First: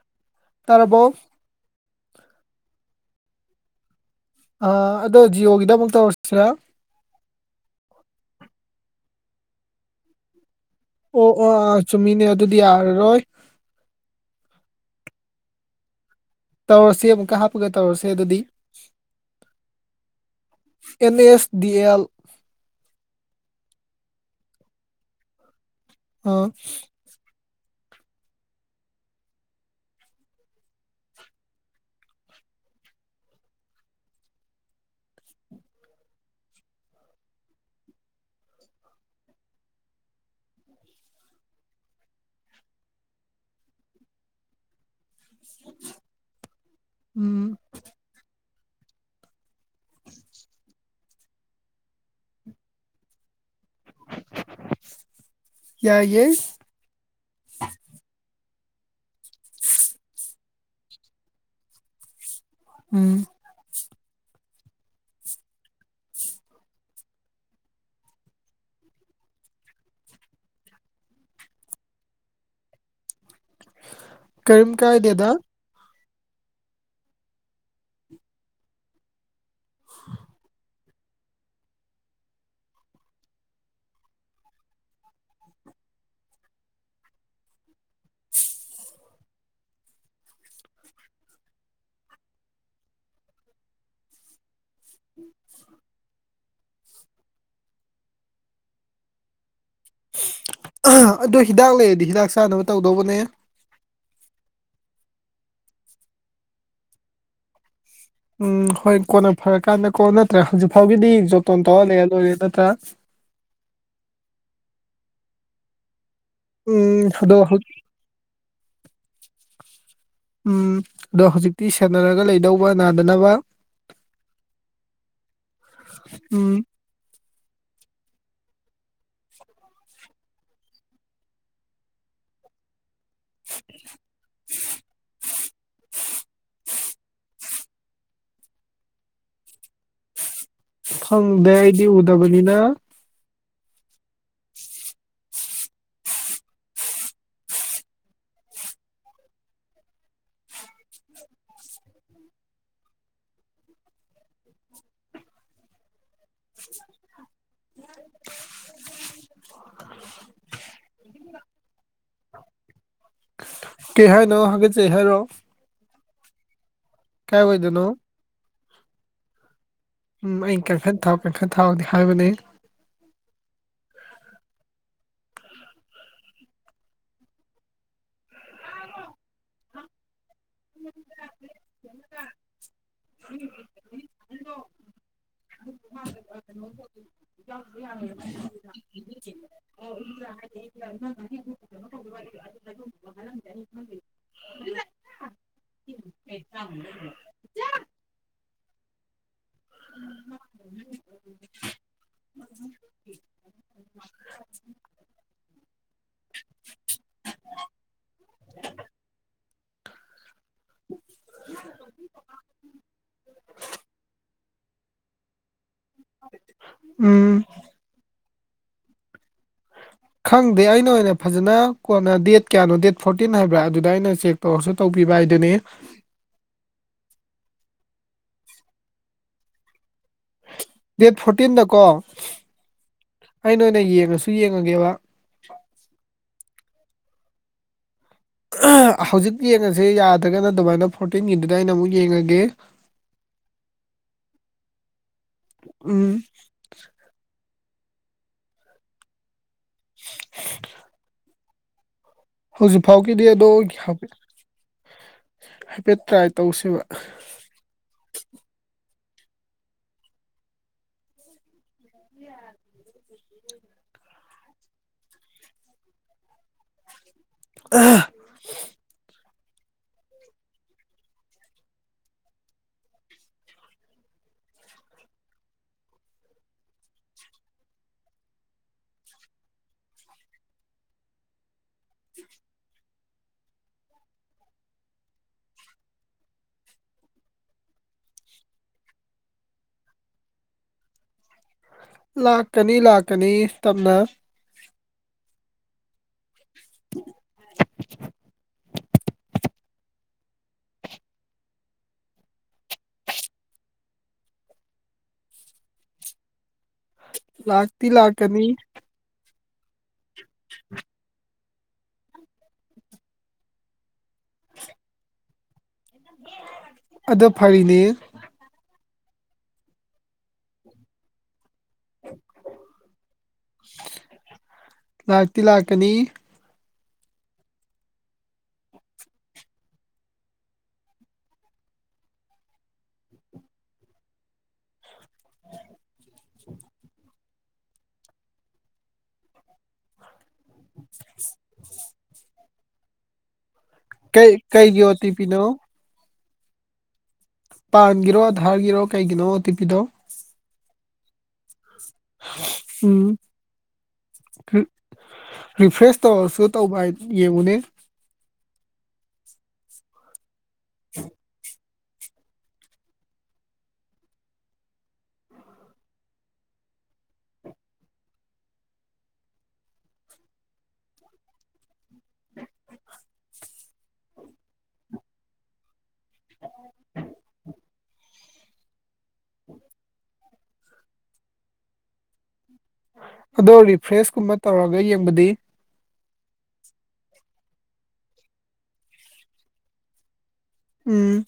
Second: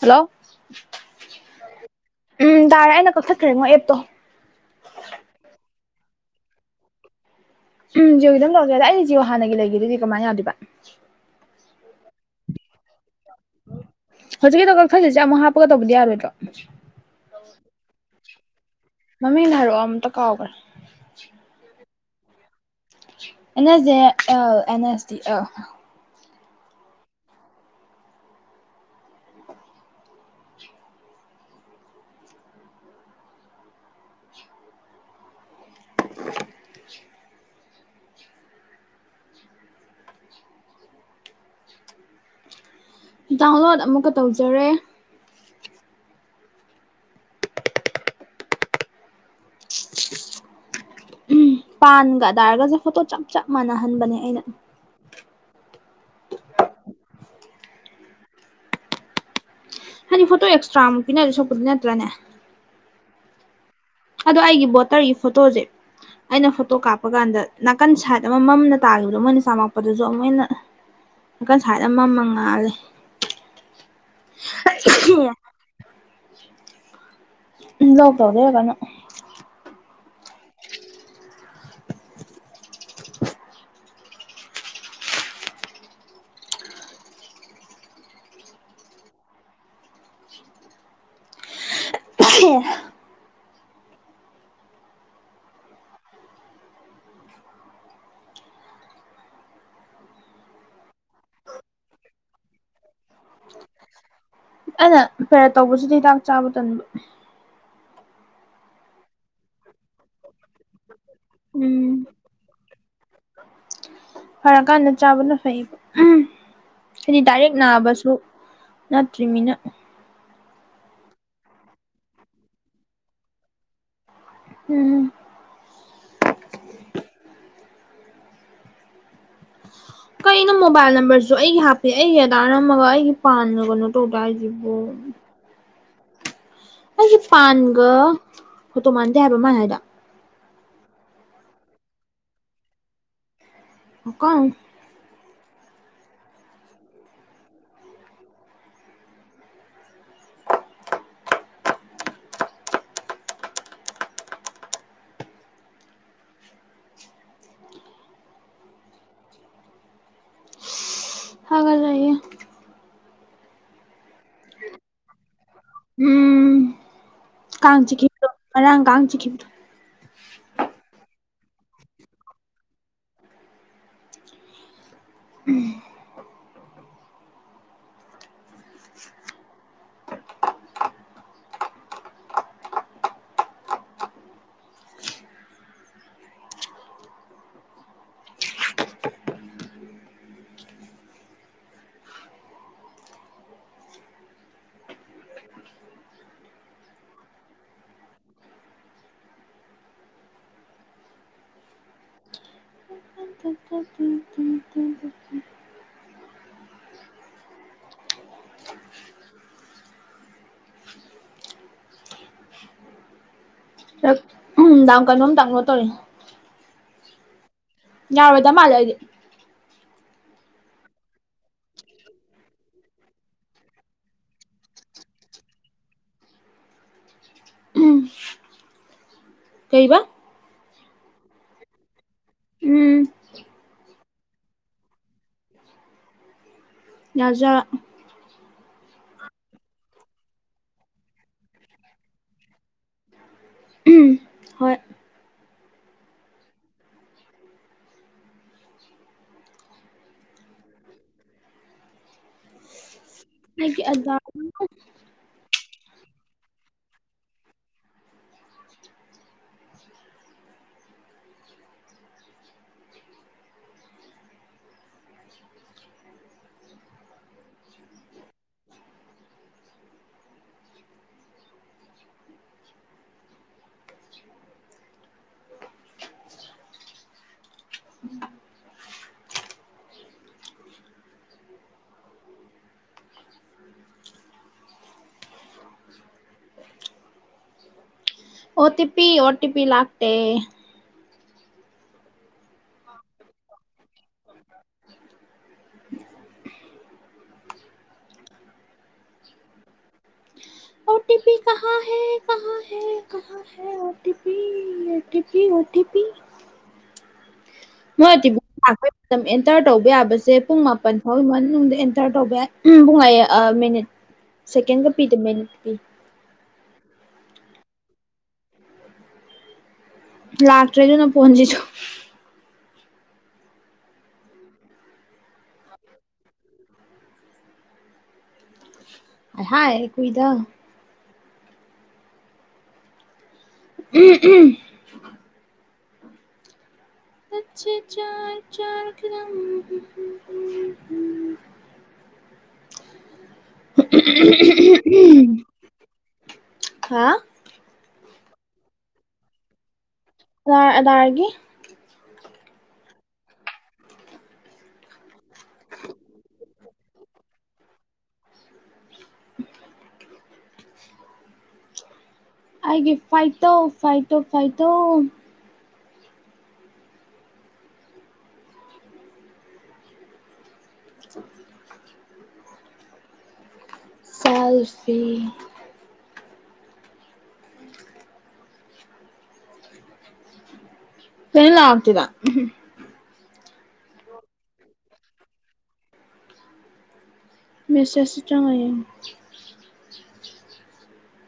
Hello ꯇꯥꯔꯕꯣ ꯎꯝ ꯇꯥꯔꯦ ꯑꯩꯅ ꯀꯛꯊꯠꯈ꯭ꯔꯦ ꯃꯣ ꯑꯦꯞꯇꯣ ꯑ ꯑꯗꯣ ꯖꯤꯑꯣꯒꯤꯗ ꯑꯃꯨꯛ ꯇꯧꯔꯁꯤꯔꯥ ꯎꯝ ꯖꯤꯌꯣꯒꯤ ꯑꯗꯨꯝ ꯇꯧꯒꯦꯗ ꯑꯩꯗꯤ ꯖꯤꯌꯣ ꯍꯥꯟꯅꯒꯤ ꯂꯩꯒꯦꯗꯨꯗꯤ ꯀꯃꯥꯏꯅ ꯌꯥꯗꯣꯏꯕ ꯑꯣ ꯑꯣ ꯑꯥ ꯆꯨꯝꯃꯤꯅꯦ ꯑꯗꯨꯗꯤ ꯌꯥꯔꯔꯣꯏ ꯍꯧꯖꯤꯛꯀꯤꯗ ꯀꯛꯊꯠꯂꯤꯖꯤ ꯑꯃꯨꯛ ꯍꯥꯞꯄꯒ ꯇꯧꯕꯗꯤ ꯌꯥꯔꯣꯏꯗ꯭ꯔꯣ ꯇꯧꯔꯁꯤ ꯑꯃꯨꯛꯀ ꯍꯥꯞꯄꯒ ꯇꯧꯔꯁꯤ ꯑꯗꯨꯗꯤ ꯃꯃꯤꯡ ꯍꯥꯏꯔꯛꯑꯣ ꯑꯃꯝꯇ ꯀꯥꯎꯈ꯭ꯔꯥ and S D L A ꯑꯦꯁꯦ ꯑ ꯑꯦꯟ ꯑꯦꯁ ꯗꯤ ꯑꯦꯜ ꯑꯣ ꯗꯥꯎꯟꯂꯣꯗ ꯑꯃꯨꯛꯀ ꯇꯧꯖꯔꯦ ꯎꯝ [inaudible] ꯄꯥꯟꯒꯗꯥꯏꯔꯒꯁꯨ ꯐꯣꯇꯣ ꯆꯞ ꯆꯞ ꯃꯥꯟꯅꯍꯟꯕꯅꯦ ꯑꯩꯅ ꯌꯥꯏꯌꯦ ꯍꯥꯏꯗꯤ ꯐꯣꯇꯣ ꯑꯦꯁ꯭ꯔꯥ ꯑꯃ ꯄꯤꯅꯗꯣꯏ ꯁꯔꯨꯛꯄꯨꯗꯤꯅ ꯅꯠꯇ꯭ꯔꯅꯦ ꯎꯝ ꯑꯗꯣ ꯑꯩꯒꯤ ꯕꯣꯇꯔꯒꯤ ꯐꯣꯇꯣꯗꯤ ꯑꯩꯅ ꯐꯣꯇꯣ ꯀꯥꯞꯄ ꯀꯥꯟꯗ ꯅꯥꯀꯟ ꯁꯥꯏꯠ ꯑꯃ ꯃꯝꯅ ꯇꯥꯈꯤꯕꯗꯣ ꯃꯣꯏꯅ ꯆꯥꯝꯃꯛꯄꯗꯨꯁꯨ ꯑꯃꯨꯛ ꯍꯦꯟꯅ ꯀꯟ ꯁꯥꯏꯠ ꯑꯃꯃ ꯉꯥꯜꯂꯦ ꯀꯔꯤꯝ ꯀꯥꯏꯗꯦꯗ ꯎꯝ ꯂꯥꯎ ꯇꯕꯗꯦ ꯌꯥꯒꯅꯣ ꯑꯗꯣ ꯍꯤꯗꯥꯛ ꯂꯩꯔꯗꯤ ꯍꯤꯗꯥꯛ ꯆꯥꯅꯕ ꯇꯧꯗꯧꯕꯅꯦ ꯑꯩꯅ ꯐꯔꯦ ꯇꯧꯕꯁꯤꯗꯤ ꯍꯤꯗꯥꯛ ꯆꯥꯕ ꯇꯟꯕ ꯎꯝ ꯍꯣꯏ ꯀꯣꯟꯅ ꯐꯔꯀꯥꯟꯗꯀꯣ ꯅꯠꯇ꯭ꯔꯥ ꯍꯧꯖꯤꯛ ꯐꯥꯎꯒꯤꯗꯤ ꯖꯣꯞꯇꯣꯟ ꯎꯝ ꯇꯧꯔꯂꯔ ꯂꯣꯏꯔꯦ ꯅꯠꯇ꯭ꯔꯥ ꯐꯔꯀꯥꯟꯗ ꯆꯥꯕꯅ ꯐꯩꯌꯦꯕ ꯎꯝ ꯍꯥꯏꯗꯤ ꯑꯗꯣ ꯗꯥꯏꯔꯦꯛ ꯍꯧ ꯅꯥꯕꯁꯨ ꯅꯠꯇ꯭ꯔꯤꯃꯤꯅ꯫ ꯎꯝ ꯑꯗꯣ ꯍꯧꯖꯤꯛꯇꯤ ꯁꯦꯟꯅꯔꯒ ꯂꯩꯗꯧꯕ ꯅꯥꯗꯅꯕ꯫ ꯎꯝ꯫ ꯎꯝ꯫ ꯑꯩꯅ ꯃꯣꯕꯥꯏꯜ ꯅꯝꯕꯔꯁꯨ ꯑꯩꯒꯤ ꯍꯥꯞꯄ ꯑꯩꯒꯤ ꯑꯗꯥ ꯅꯝꯃꯒ ꯑꯩꯒꯤ ꯄꯥꯟꯒ ꯀꯩꯅꯣ ꯇꯧꯗꯦ ꯍꯥꯏꯁꯤꯕꯨ꯫ ꯑꯩꯒꯤ ꯄꯥꯟꯒ ꯍꯣꯠꯇꯣ ꯃꯥꯟꯗꯦ ꯍꯥꯏꯕ ꯃꯥꯟ ꯍꯥꯏꯗꯣ꯫ ꯐꯪꯗꯦ ꯑꯩꯗꯤ ꯎꯗꯕꯅꯤꯅ꯫ [unintelligible] ꯍꯥꯏꯒꯠꯂꯛꯑꯦ ꯀꯩ ꯍꯥꯏꯅꯣ ꯍꯥꯏꯒꯠꯆꯩ ꯍꯥꯏꯔꯣ꯫ ꯎꯝ ꯀꯥꯏ ꯀꯥꯡ ꯋꯥꯏꯗꯅꯣ꯫ ꯆꯤꯛꯈꯤꯕꯗꯣ ꯉꯔꯥꯡ ꯀꯥꯡ ꯆꯤꯛꯈꯤꯕꯗꯣ ꯎꯝ ꯑꯩ ꯀꯟꯈꯠ ꯊꯥꯎ ꯀꯟꯈꯠ ꯊꯥꯎꯗꯤ ꯍꯥꯏꯕꯅꯦ꯫ ꯎꯝ꯫ [inaudible] [inaudible] [inaudible] [inaudible] [inaudible] ꯎꯝ ꯀꯩꯅꯣꯝ ꯗꯥꯎꯂꯣꯠ ꯇꯧꯔꯤꯅꯤ꯫ ꯎꯝ꯫ ꯌꯥꯔꯣꯏꯗꯥ ꯃꯥꯟꯂꯦ ꯑꯩꯗꯤ꯫ ꯈꯪꯗꯦ ꯑꯩꯅ ꯑꯣꯏꯅ ꯐꯖꯅ ꯀꯣꯟꯅ ꯗꯦꯠ ꯀꯌꯥꯅꯣ ꯗꯦꯠ ꯐꯣꯔꯇꯤꯟ ꯍꯥꯏꯕ꯭ꯔꯥ ꯑꯗꯨꯗ ꯑꯩꯅ ꯆꯦꯛ ꯇꯧꯔꯁꯨ ꯇꯧꯕꯤꯕ ꯍꯥꯏꯗꯨꯅꯤ꯫ ꯀꯩꯕꯥ꯫ ꯗꯦꯠ ꯐꯣꯔꯇꯤꯟꯗꯀꯣ ꯎꯝ ꯑꯩꯅ ꯑꯣꯏꯅ ꯌꯦꯡꯉꯁꯨ ꯌꯦꯡꯉꯒꯦꯕ꯫ ꯌꯥꯖ ꯍꯧꯖꯤꯛ ꯌꯦꯡꯉꯁꯤ ꯌꯥꯗ꯭ꯔꯒꯅ ꯑꯗꯨꯃꯥꯏꯅ ꯐꯣꯔꯇꯤꯟꯒꯤꯗꯨꯗ ꯑꯩꯅ ꯑꯃꯨꯛ ꯌꯦꯡꯉꯒꯦ꯫ ꯎꯝ ꯍꯣꯏ꯫ ꯎꯝ꯫ [unintelligible] ꯍꯧꯖꯤꯛꯐꯥꯎꯒꯤꯗꯤ ꯑꯗꯣ ꯑꯩꯒꯤ ꯑꯙꯥꯔ ꯍꯥꯏꯐꯦꯠ ꯇ꯭ꯔꯥꯏ ꯇꯧꯁꯤꯕ꯫ ꯎ [unintelligible] O T P O T P ꯂꯥꯛꯇꯦ꯫ ꯂꯥꯛꯀꯅꯤ ꯂꯥꯛꯀꯅꯤ ꯇꯞꯅ꯫ ꯑꯣ ꯇꯤ ꯄꯤ [unintelligible] ꯀꯍꯥ ꯍꯦ ꯀꯍꯥ ꯍꯦ [unintelligible] O T P O T P O T P. ꯂꯥꯛ ꯃꯣꯏ [unintelligible] ꯑꯦꯟꯇꯔ ꯇꯧꯕ ꯌꯥꯕꯁꯦ ꯄꯨꯡ ꯃꯥꯄꯟ ꯐꯥꯎꯒꯤ ꯃꯅꯨꯡꯗ ꯑꯦꯟꯇꯔ ꯇꯧꯕ ꯌꯥꯏ ꯎꯝ ꯕꯨꯡ ꯑꯩ ꯑꯥ ꯃꯤꯅꯤꯠ ꯁꯦꯀꯦꯟꯒ ꯄꯤꯗ ꯃꯤꯅꯤꯠ ꯄꯤ꯫ ꯑꯗꯣ ꯐꯔꯤꯅꯦ꯫ ꯂꯥꯛꯇꯔꯦ ꯑꯗꯨꯅ ꯐꯣꯟꯁꯤꯁꯨ꯫ ꯂꯥꯛꯇꯤ ꯂꯥꯛꯀꯅꯤ꯫ ꯍꯥꯍꯥꯏ ꯀꯨꯏꯗ꯫ [unintelligible] [unintelligible] [unintelligible] [unintelligible] ꯀꯩ ꯀꯩꯒꯤ ꯑꯣ ꯇꯤ ꯄꯤꯅꯣ꯫ ꯍꯥ꯫ ꯄꯥꯟꯒꯤꯔꯣ ꯑꯙꯥꯔꯒꯤꯔꯣ ꯀꯩꯒꯤꯅꯣ ꯑꯣ ꯇꯤ ꯄꯤꯗꯣ꯫ ꯑꯗꯔ ꯑꯗꯥꯔꯒꯤ꯫ ꯎꯝ ꯔꯤ ꯔꯤꯐ꯭ꯔꯦꯁ ꯇꯧꯔꯁꯨ ꯇꯧꯕ ꯍꯥꯏ ꯌꯦꯡꯉꯨꯅꯦ [unintelligible] [unintelligible] ꯑꯩꯒꯤ ꯐꯥꯏꯇꯣ ꯐꯥꯏꯇꯣ ꯐꯥꯏꯇꯣ [unintelligible] ꯁꯦꯜ [unintelligible] ꯁꯤ [unintelligible] [inaudible] ꯀꯩꯝ ꯂꯥꯛꯇꯦꯗꯥ ꯎꯝ ꯑꯗꯣ ꯔꯤꯐ꯭ꯔꯦꯁ ꯀꯨꯝꯕ ꯇꯧꯔꯒ ꯌꯦꯡꯕꯗꯤ ꯃꯦꯁꯦꯁ ꯇ ꯆꯪꯉꯥ ꯌ‌ꯦꯡ ꯎꯝ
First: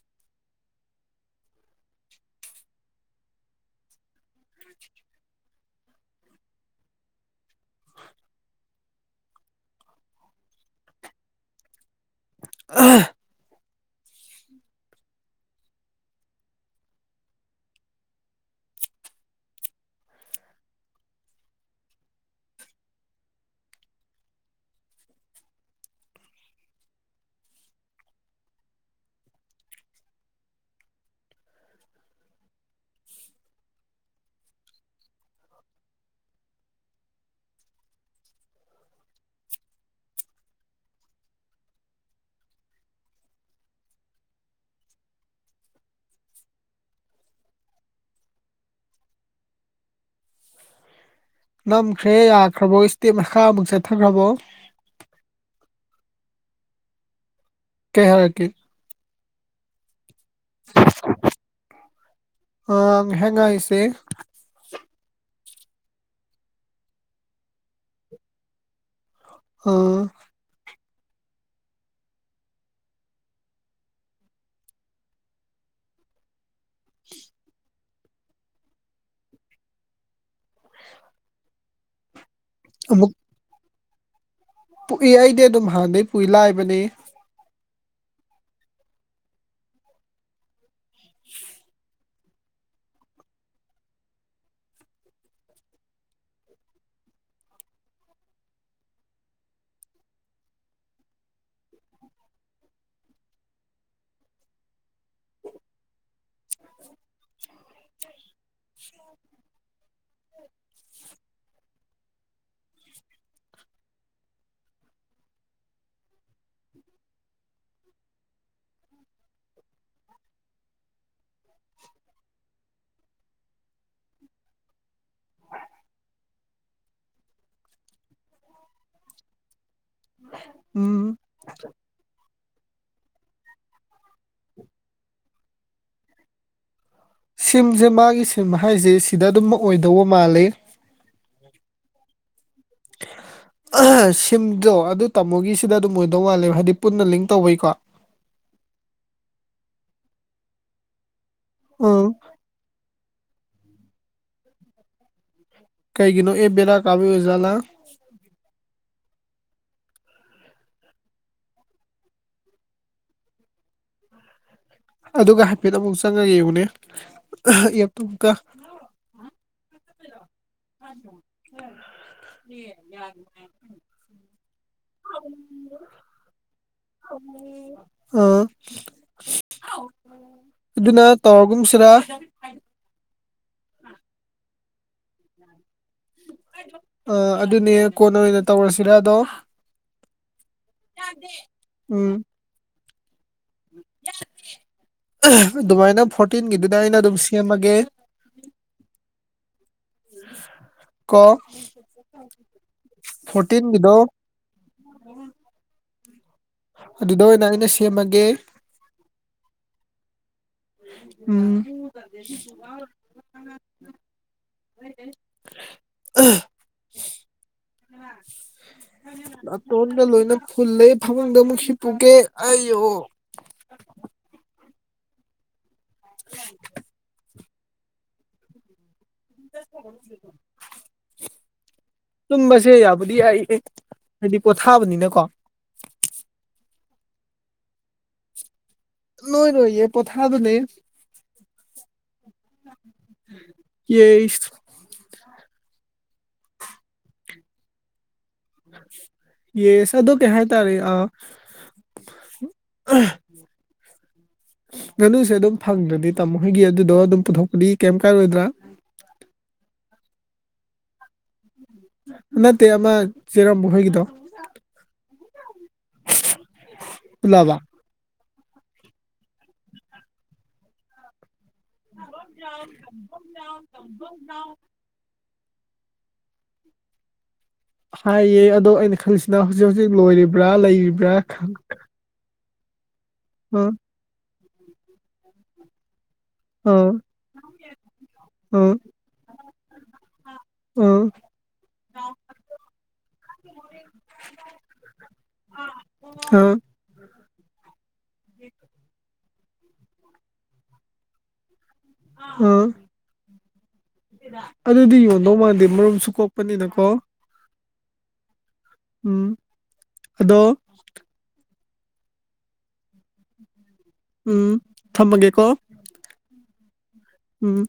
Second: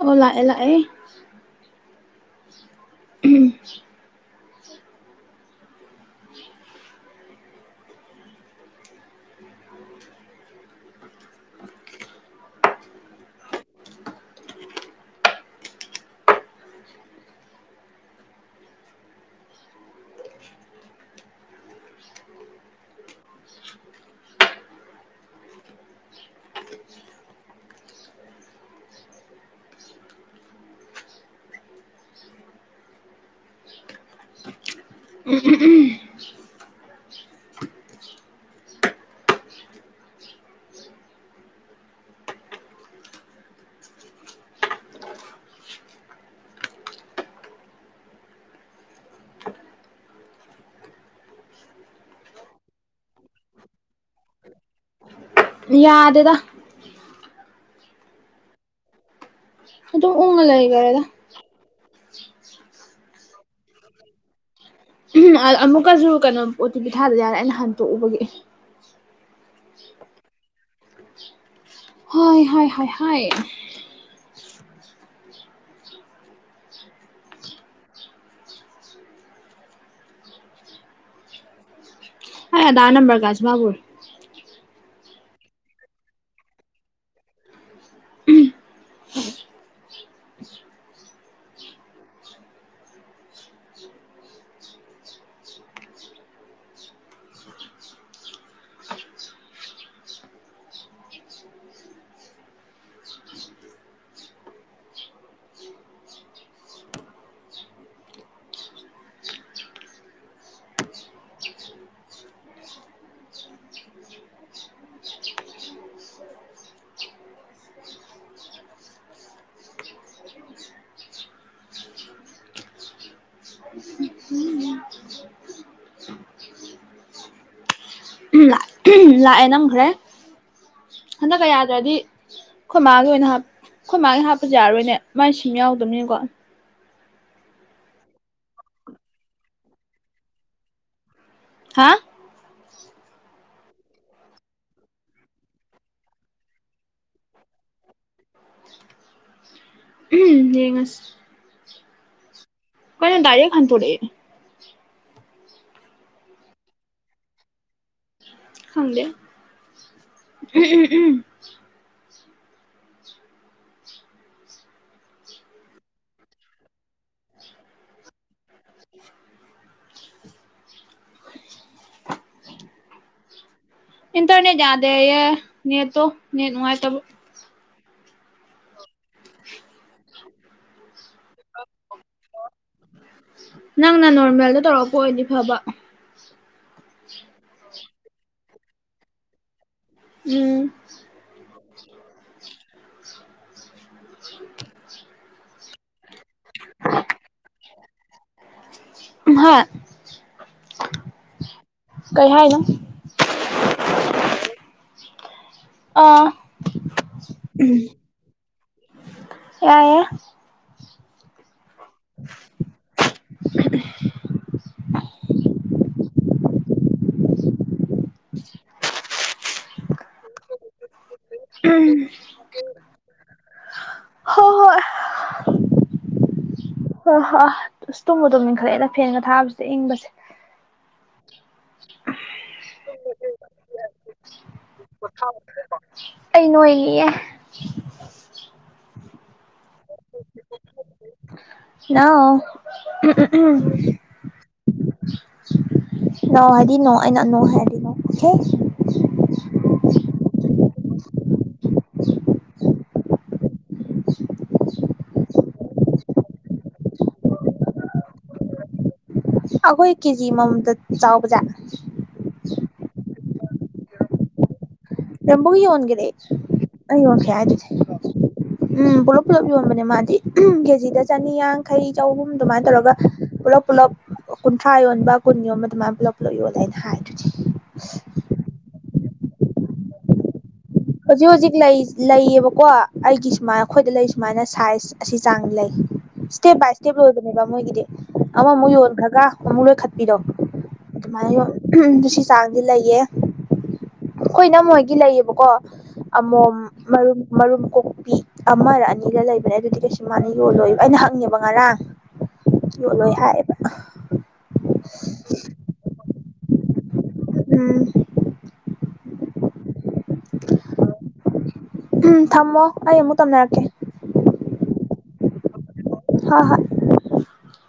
ꯑꯣ ꯂꯥꯛꯑꯦ ꯂꯥꯛꯑꯦ ꯎꯝ [unintelligible] [unintelligible] ꯅꯝꯈ꯭ꯔꯦ ꯌꯥꯈ꯭ꯔꯕꯣ ꯏꯁꯇꯦꯞ ꯃꯈꯥꯃꯨꯛ ꯆꯠꯊꯈ꯭ꯔꯕꯣ ꯌꯥꯗꯦꯗꯥ ꯀꯩ ꯍꯥꯏꯔꯛꯀ‌ꯦ ꯑꯗꯨꯝ ꯎꯪꯉ ꯂꯩꯒꯔ‌ꯦꯗ ꯑ ꯉꯩꯍꯥꯛ ꯉꯥꯏꯁꯦ ꯎꯝ ꯑꯃꯨꯛꯀꯁꯨ ꯀꯩꯅꯣ ꯑꯣꯇꯤꯄꯤ ꯊꯥꯗ ꯌꯥꯔꯣꯏ ꯑꯩꯅ ꯍꯟꯇꯣꯛꯎꯕꯒꯤ ꯑꯥ ꯍꯣꯏ ꯍꯥꯏ ꯍꯥꯏ ꯍꯥꯏ ꯑꯩ ꯑꯙꯥꯔ ꯅꯝꯕꯔꯒ ꯆꯤꯟꯐꯥ ꯄꯨꯔꯦ ꯄꯨꯏ ꯑꯩꯗꯤ ꯑꯗꯨꯝ ꯍꯥꯟꯅꯗꯩ ꯄꯨꯏ ꯂꯥꯏꯕꯅꯤ [unintelligible] [unintelligible] [unintelligible] [inaudible] ꯂꯥꯛꯑꯦ ꯅꯝꯈ꯭ꯔꯦ ꯎꯝ ꯍꯟꯗꯛꯀ ꯌꯥꯗ꯭ꯔꯗꯤ ꯑꯩꯈꯣꯏ ꯃꯥꯒꯤ ꯑꯣꯏꯅ ꯍꯥꯞ ꯑꯩꯈꯣꯏ ꯃꯥꯒꯤ ꯍꯥꯞꯄꯁꯨ ꯌꯥꯔꯔꯣꯏꯅꯦ ꯃꯥꯏ ꯁꯤ ꯌꯥꯎꯗꯕꯅꯤꯅꯀꯣ ꯁꯤꯝꯁꯦ ꯃꯥꯒꯤ ꯁꯤꯝ ꯍꯥꯏꯁꯦ ꯁꯤꯗ ꯑꯗꯨꯝ ꯑꯣꯏꯗꯧꯕ ꯃꯥꯜꯂꯤ ꯍꯥ [unintelligible] [unintelligible] ꯁꯤꯝꯗꯣ ꯑꯗꯨ ꯇꯥꯃꯣꯒꯤꯁꯤꯗ ꯑꯗꯨꯝ ꯑꯣꯏꯗꯧ ꯋꯥꯂꯦꯕ ꯍꯥꯏꯗꯤ ꯄꯨꯟꯅ ꯂꯤꯡ ꯇꯧꯕꯩꯀꯣ ꯌꯦꯡꯉꯁ ꯎꯝ ꯅ‌ ꯗꯥꯏꯔꯦꯛ ꯍꯟꯇꯣꯔꯛꯑꯦ ꯀꯩꯒꯤꯅꯣ ꯑꯦꯞ ꯕꯦꯔꯥ ꯀꯥꯕꯩ ꯑꯣꯏꯖꯥꯠꯂ ꯈꯪꯗꯦ [unintelligible] ꯑꯗꯨꯒ ꯍꯥꯏꯐꯦꯠ ꯑꯃꯨꯛ ꯆꯪꯉꯥ ꯌꯦꯡꯉꯨꯅꯦ ꯑꯦꯞꯇꯨꯒꯥ [unintelligible] [unintelligible] ꯏꯟꯇꯔꯅꯦꯠ ꯌꯥꯗꯦꯌꯦ ꯅ‌ꯦꯠꯇꯣ ꯅ‌ꯦꯠ ꯅꯨꯡꯉꯥꯏꯇꯕ ꯑꯥ ꯑꯗꯨꯅ ꯇꯧꯔꯒꯨꯝꯁꯤꯔꯥ ꯅꯪꯅ ꯅꯣꯔꯃꯦꯜꯗ ꯇꯧꯔꯛꯄ ꯑꯣꯏꯗꯤ ꯐꯕ ꯑꯥ ꯑꯗꯨꯅꯦ ꯀꯣꯟꯅ ꯑꯣꯏꯅ ꯇꯧꯔꯁꯤꯔ ꯑꯗꯣ ꯎꯝ ꯎꯝ [unintelligible] [unintelligible] ꯑꯗꯨꯃꯥꯏꯅ ꯐꯣꯔꯇꯤꯟꯒꯤꯗꯨꯗ ꯑꯩꯅ ꯑꯗꯨꯝ ꯁꯦꯝꯃꯒꯦ ꯍꯥꯏ ꯀꯣ ꯀꯩ ꯍꯥꯏꯅꯣ ꯐꯣꯔꯇꯤꯟꯒꯤꯗꯣ ꯑꯥ ꯑꯗꯨꯗ ꯑꯣꯏꯅ ꯑꯩꯅ ꯁꯦꯝꯃꯒꯦ ꯌꯥꯏꯌꯦ ꯎꯝ ꯑꯥ ꯅꯥꯇꯣꯟꯒ ꯂꯣꯏꯅ ꯐꯨꯜꯂꯦ ꯐꯃꯨꯡꯗ ꯑꯃꯨꯛ ꯍꯤꯞꯄꯨꯒꯦ ꯑꯩ ꯑꯣ ꯍꯣꯏ ꯍꯣꯏ [unintelligible] ꯍ ꯍ ꯑꯁ ꯇꯨꯝꯕꯨ ꯑꯗꯨꯨꯝ ꯇꯨꯝꯅꯤꯡ ꯈꯠꯂꯛꯑꯦꯅ ꯐꯦꯟꯒ ꯊꯥꯕꯕꯁꯤꯗ ꯏꯪꯕꯁꯦ ꯇꯨꯝꯕꯁꯦ ꯌꯥꯕꯨꯗꯤ ꯌꯥꯏ ꯍꯥꯏꯗꯤ ꯄꯣꯊꯥꯕꯅꯤꯅꯀꯣ ꯑꯩ ꯅꯣꯏ ꯑꯦ ꯑꯦ ꯅꯣꯏ ꯅꯣꯏ ꯌꯦ ꯄꯣꯊꯥ ꯑꯗꯨꯅꯦ ꯂꯅꯥꯎ ꯎꯝ ꯌꯦꯁ ꯅꯣꯏ ꯍꯥꯏꯗꯤ ꯅꯣꯏ ꯑꯩꯅ ꯅ ꯍꯥꯏꯗꯤ ꯅꯦ ꯌꯦꯁꯥꯗ ꯀꯌꯥ ꯍꯥꯏ ꯇꯥꯔꯦ ꯑ [unintelligible] ꯉꯥꯅꯨꯁꯦ ꯑꯗꯨꯝ ꯐꯪꯗ꯭ꯔꯗꯤ ꯇꯥꯃꯣ ꯍꯣꯏꯒꯤ ꯑꯗꯨꯗꯣ ꯑꯗꯨꯝ ꯄꯨꯊꯣꯛꯄꯗꯤ ꯀꯩꯝ ꯀꯥꯏꯔꯣꯏꯗ꯭ꯔꯥ ꯑꯈꯣꯏ ꯀꯦꯖꯤ ꯑꯃꯥꯃꯝꯗꯥ ꯆꯥꯎꯕꯖꯥꯠꯅꯦ ꯅꯠꯇꯦ ꯑꯃ ꯆꯦꯔ ꯃꯈꯣꯏꯒꯤꯗꯣ ꯌꯥꯝꯕꯨꯡ ꯌꯣꯟꯈ꯭ꯔꯦ ꯑꯩ ꯌꯣꯟꯈ꯭ꯔꯦ ꯄꯨꯜꯂꯕ ꯍꯥꯏꯗꯨꯗꯤ ꯎꯝ ꯄꯨꯂꯞ ꯄꯨꯂꯞ ꯌꯣꯟꯕꯅꯦ ꯃꯥꯗꯤ ꯀꯦꯖꯤꯗ ꯆꯅꯤꯌꯥꯡ ꯌꯥꯡꯈꯩ ꯆꯍꯨꯝ ꯑꯗꯨꯃꯥꯏꯅ ꯇꯧꯔꯒ ꯄꯨꯂꯞ ꯄꯨꯂꯞ ꯀꯨꯟꯊ꯭ꯔꯥ ꯌꯣꯟꯕ ꯀꯨꯟ ꯒꯨꯝꯕ ꯑꯗꯨ ꯃꯥꯏꯅ ꯄꯨꯂꯞ ꯄꯨꯂꯞ ꯑꯩꯅ ꯍꯥꯏꯗꯣꯏꯁꯅꯦ ꯍꯥꯏꯌꯦ ꯑꯗꯣ ꯑꯩꯅ ꯈꯪꯜꯂꯤꯁꯤꯅ ꯍꯧꯖꯤꯛ ꯍꯧꯖꯤꯛ ꯂꯣꯏꯔꯤꯕ꯭ꯔꯥ ꯂꯩꯔꯤꯕꯥ ꯍꯧꯖꯤꯛ ꯍꯧꯖꯤꯛ ꯂꯩꯌꯦꯕꯀꯣ ꯑꯩꯒꯤ ꯁꯨꯃꯥꯏꯅ ꯑꯥ ꯑꯩꯈꯣꯏꯗ ꯂꯩꯁꯨ ꯁꯨꯃꯥꯏꯅ ꯁꯥꯏꯖ ꯑꯁꯤ ꯆꯥꯡ ꯂꯩ ꯏꯁꯇꯦꯞ ꯕꯥꯏ ꯑꯥ ꯏꯁꯇꯦꯞ ꯂꯣꯏꯕꯅꯦꯕ ꯃꯣꯏꯒꯤꯗꯤ ꯑꯃꯃꯨꯛ ꯑꯥ ꯌꯣꯟꯈ꯭ꯔꯒ ꯑꯃꯨꯛ ꯂꯣꯏꯈꯠꯄꯤꯔꯣ ꯑꯥ ꯑꯗꯨꯃꯥꯏꯅ ꯁꯤ ꯆꯥꯡꯗꯤ ꯂꯩꯌꯦ ꯑꯩꯈꯣꯏꯅ ꯏꯅꯝꯃꯣꯏꯒꯤ ꯂꯩꯌꯦꯕꯀꯣ ꯑꯥ ꯑꯃꯣꯝ ꯃꯔꯨꯝ ꯃꯔꯨꯝ ꯀꯣꯛꯄꯤ ꯑꯃꯔ ꯑꯅꯤꯒ ꯂꯩꯕꯅꯦ ꯑꯗꯨꯗꯤ ꯀꯩꯁꯨ ꯃꯥꯅ ꯌꯣꯜꯂꯣꯏꯕ ꯑꯩꯅ ꯍꯪꯅꯦꯦꯕ ꯉꯔꯥꯡ ꯑꯥ [unintelligible] ꯂꯣꯏ ꯍꯥꯏꯌꯦꯕ ꯑꯗꯨꯗꯤ ꯌꯣꯟꯗꯧ ꯃꯥꯟꯗꯦ ꯃꯔꯨꯝꯁꯨ ꯀꯣꯛꯄꯅꯤꯅ ꯀꯣ ꯎꯝ ꯎꯝ ꯑꯗꯣ ꯎꯝ ꯊꯝꯃꯣ ꯑꯩ ꯑꯃꯨꯛ ꯇꯝꯅꯔꯛꯀꯦ ꯎꯝ ꯊꯝꯃꯒꯦꯀꯣ ꯍ ꯍ ꯎꯝ